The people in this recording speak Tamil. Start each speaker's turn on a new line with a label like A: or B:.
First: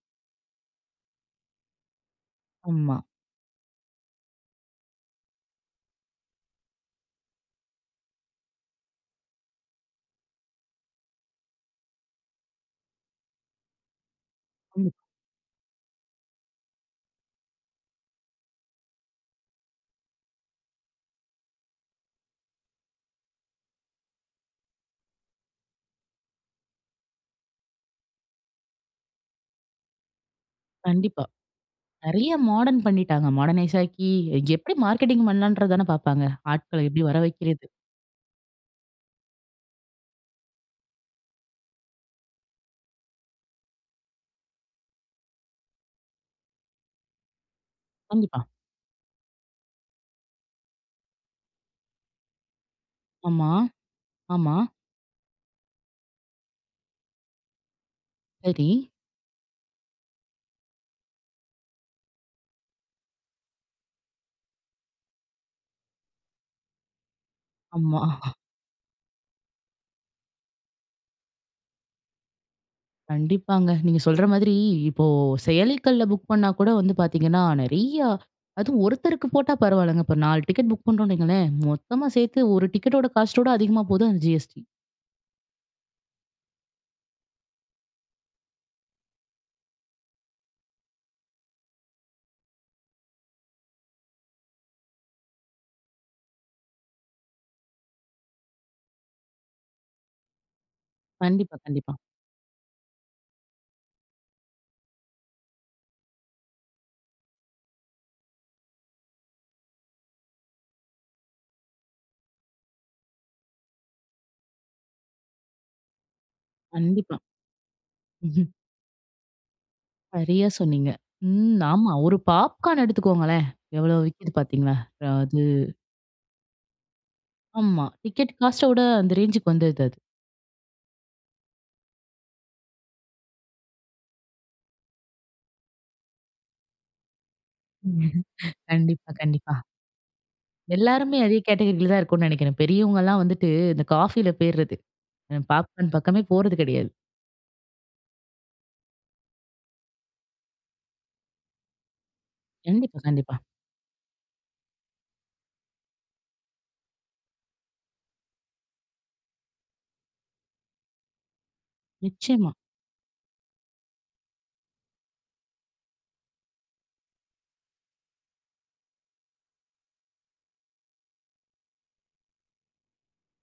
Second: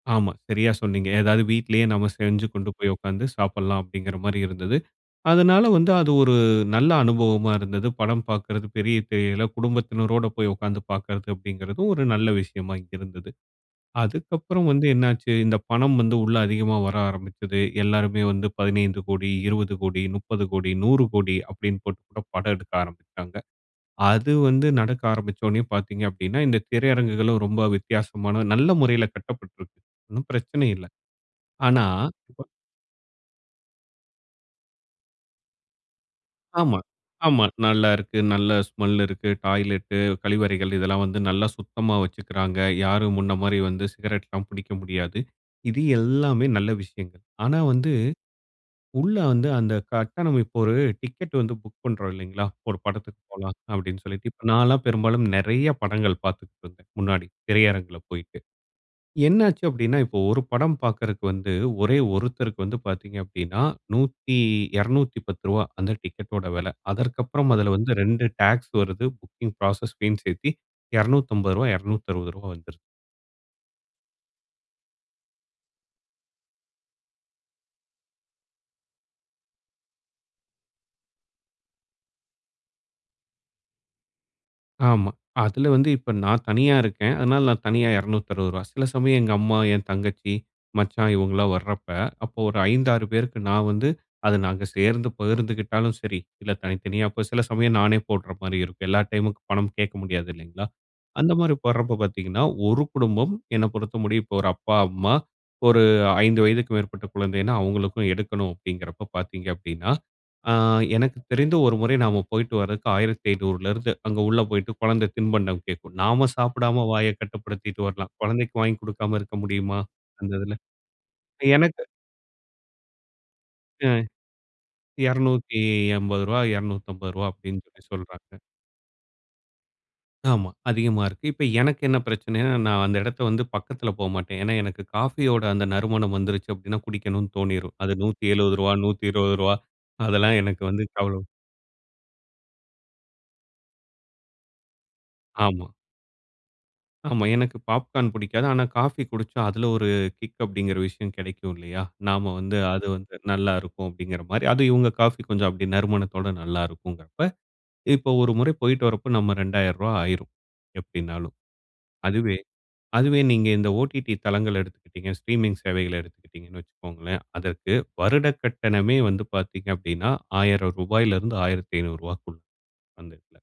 A: ஆமா. சரியா சொன்னீங்க. ஏதாது வீட்லேயே நம்ம செஞ்சு கொண்டு போய்
B: ஆமா.
A: உட்கார்ந்து சாப்பிடலாம், அப்படிங்கிற மாரி இருந்தது. அதனால வந்து அது ஒரு நல்ல அனுபவமா இருந்தது. படம் பாக்குறது பெரிய திரையில குடும்பத்தினரோடு போய் உட்கார்ந்து பாக்கிறது அப்படிங்கிறது ஒரு நல்ல விஷயமா இருந்து. அதுக்கப்புறம் வந்து
B: ம்.
A: என்ன ஆச்சு, இந்த பணம் வந்து உள்ள அதிகமா வர ஆரமிச்சது. எல்லாருமே வந்து 15 கோடி, 20 கோடி, 30 கோடி, 100 கோடி அப்பிடின்னு போட்டு கூட படம் எடுக்க ஆரம்பித்தாங்க. அது வந்து நடக்க ஆரம்பிச்சவொன்னே பாத்தீங்க அப்படின்னா, இந்த திரையரங்குகளும் ரொம்ப வித்தியாசமான நல்ல முறையில கட்டப்பட்டுருக்கு. ஒண்ணும் பிரச்சன இல்ல.
B: கண்டிப்பா.
A: ஆனா,
B: நெறைய
A: இப்ப.
B: மாடர்ன் பண்ணிட்டாங்க. மாடர்னைஸ் ஆக்கி எப்படி மார்க்கெட்டிங் பண்ணலாம்ன்றது தானே பாப்பாங்க.
A: ஆமா,
B: ஆட்கள்ல எப்படி வர
A: ஆமா.
B: வைக்கிறது?
A: நல்லா இருக்கு. நல்ல ஸ்மெல் இருக்கு. டாய்லெட்டு. கழிவறைகள் இதெல்லாம் வந்து நல்லா சுத்தமா வச்சுக்கிறாங்க. யாரும் முன்ன மாதிரி வந்து சிகரெட்லாம் பிடிக்க முடியாது. இது எல்லாமே நல்ல விஷயங்கள். ஆனா, வந்து
B: கண்டிப்பா.
A: உள்ள வந்து அந்த கட்டணம் இப்போ ஒரு டிக்கெட் வந்து புக் பண்ணுறோம் இல்லங்களா? ஒரு படத்துக்கு
B: ஆமா,
A: போலாம் அப்பிடின்னு சொல்லிட்டு. இப்போ
B: ஆமா.
A: நான் எல்லாம் பெரும்பாலும் நெறைய படங்கள் பாத்துக்கிட்டுருந்தேன். முன்னாடி திரையரங்கில போயிட்டு.
B: சரி.
A: என்னச்சி அப்படின்னா, இப்போ ஒரு படம் பாக்குறதுக்கு வந்து ஒரே ஒருத்தருக்கு வந்து பாத்தீங்க அப்படின்னா, நூத்தி ரூ. 210 அந்த டிக்கெடோட விலை. அதற்கு அப்புறம் அதில் வந்து
B: ஆமா.
A: 2 டக்ஸ் வருது. புக்கிங் புரோசஸ் பீன் சேர்த்து ரூ. 250, 260 வந்துருது.
B: கண்டிப்பாங்க. நீங்க சொல்ற மாதிரி, இப்போ செயலிக்கள்ல புக் பண்ணா கூட வந்து பாத்தீங்கன்னா, நெறையா அதுவும் ஒருத்தருக்கு போட்டா பரவாயில்லங்க. இப்போ 4 டிக்கெட் புக் பண்ணுறோம்னு வையுங்களேன் மொத்தமா சேர்த்து ஒரு டிக்கெட்டோட காஸ்ட்டோட அதிகமா போகுது அந்த GST.
A: ஆமா. அதில வந்து இப்போ நான் தனியா இருக்கேன். அதனால நான் தனியா ரூ. 260. சில சமயம் எங்க அம்மா, என் தங்கச்சி, மச்சான் இவங்கலாம் வரப்ப, அப்ப ஒரு 5, 6 பேருக்கு நான் வந்து அத நாங்க சேர்ந்து பகிர்ந்துகிட்டாலும் சரி, இல்ல தனித்தனியா. அப்போ சில சமயம் நானே போடுகிற மாதிரி இருக்கும். எல்லா டைமும் பணம் கேட்க முடியாது இல்லங்களா? அந்த மாதிரி
B: கண்டிப்பா, கண்டிப்பா.
A: போடுறப்ப பாத்தீங்கன்னா, ஒரு குடும்பம் என்னை பொறுத்த முடியும், இப்ப ஒரு அப்பா, அம்மா ஒரு 5 வயதுக்கு மேற்பட்ட குழந்தைன்னா, அவங்களுக்கும் எடுக்கணும். அப்படிங்கிறப்ப பாத்தீங்க, அப்படின்னா ஆங் எனக்கு தெரிந்து ஒரு முறை நாம் போயிட்டு வருவதற்கு 1,500 அங்கு உள்ள போய்ட்டு கொழந்த தின்பண்டம் கேட்கும். நாம சாப்பிடாம
B: கண்டிப்பா.
A: வாயக் கட்டுப்படுத்திட்டு வரலாம்.
B: ம்.
A: குழந்தைக்கு வாங்கிக் கொடுக்காம இருக்க முடியுமா? அந்த
B: சரியா,
A: இதுல.
B: சொன்னீங்க. ம்
A: எனக்கு
B: ஆமா, ஒரு பாப்கார்ன் எடுத்துக்கோங்களேன். எவ்வளோ
A: ம்.
B: விக்குது பாத்தீங்களா? அது,
A: ரூ. 280, 250 அப்படின்னு சொல்லி
B: ஆமா. டிக்கெட்
A: சொல்லுறாங்க.
B: காஸ்ட்ட விட அந்த ரேஞ்சுக்கு வந்தது அது.
A: ஆமா. அதிகமா இருக்கு. இப்ப எனக்கு என்ன பிரச்சனைன்னா? நான் அந்த இடத்த வந்து பக்கத்தில போ மாட்டேன். ஏன்னா, எனக்கு காஃபியோட அந்த நறுமணம் வந்துருச்சு அப்பிடின்னா குடிக்கணும்னு தோணிரும். அது நூற்றி ஏழுவது, நூற்றி
B: கண்டிப்பா,
A: இருவது
B: கண்டிப்பா.
A: ரூவா அதெல்லாம் எனக்கு வந்து
B: எல்லாருமே
A: கவல.
B: அதே கேட்டகரியில தான் இருக்கோம்னு நினைக்கிறேன். பெரியவங்கலாம் வந்துட்டு இந்த காஃபியில போயிறது. அ
A: ஆமா.
B: பாப்கார்ன் பக்கமே போறது கிடையாது.
A: ஆமா. எனக்கு பாப்கார்ன் பிடிக்காது. ஆனா, காஃபி குடிச்சா அதில ஒரு கிக் அப்படிங்கிற விஷயம் கிடைக்கும் இல்லயா? நாம் வந்து அது
B: கண்டிப்பா,
A: வந்து
B: கண்டிப்பா.
A: நல்லாருக்கும் அப்படிங்கிற மாரி. அதும் இவங்க காஃபி கொஞ்சம் அப்படி நறுமணத்தோடு நல்லாருக்குங்கிறப்ப, இப்போ ஒரு முறை போயிட்டு வரப்போ நம்ம ரூ. 2,000 ஆகிடும் எப்படினாலும். அதுவே,
B: நிச்சயமா.
A: அதுவே நீங்க இந்த OTT தளங்கள்ல எடுத்துக்கிட்டீங்க ஸ்ட்ரீமிங் சேவைகளை எடுத்துக்கிட்டிங்கன்னு வச்சுக்கோங்களேன். அதற்கு வருடக் கட்டணமே வந்து பாத்தீங்க அப்படின்னா ரூ. 1,000- 1,500 அந்த எடத்துல.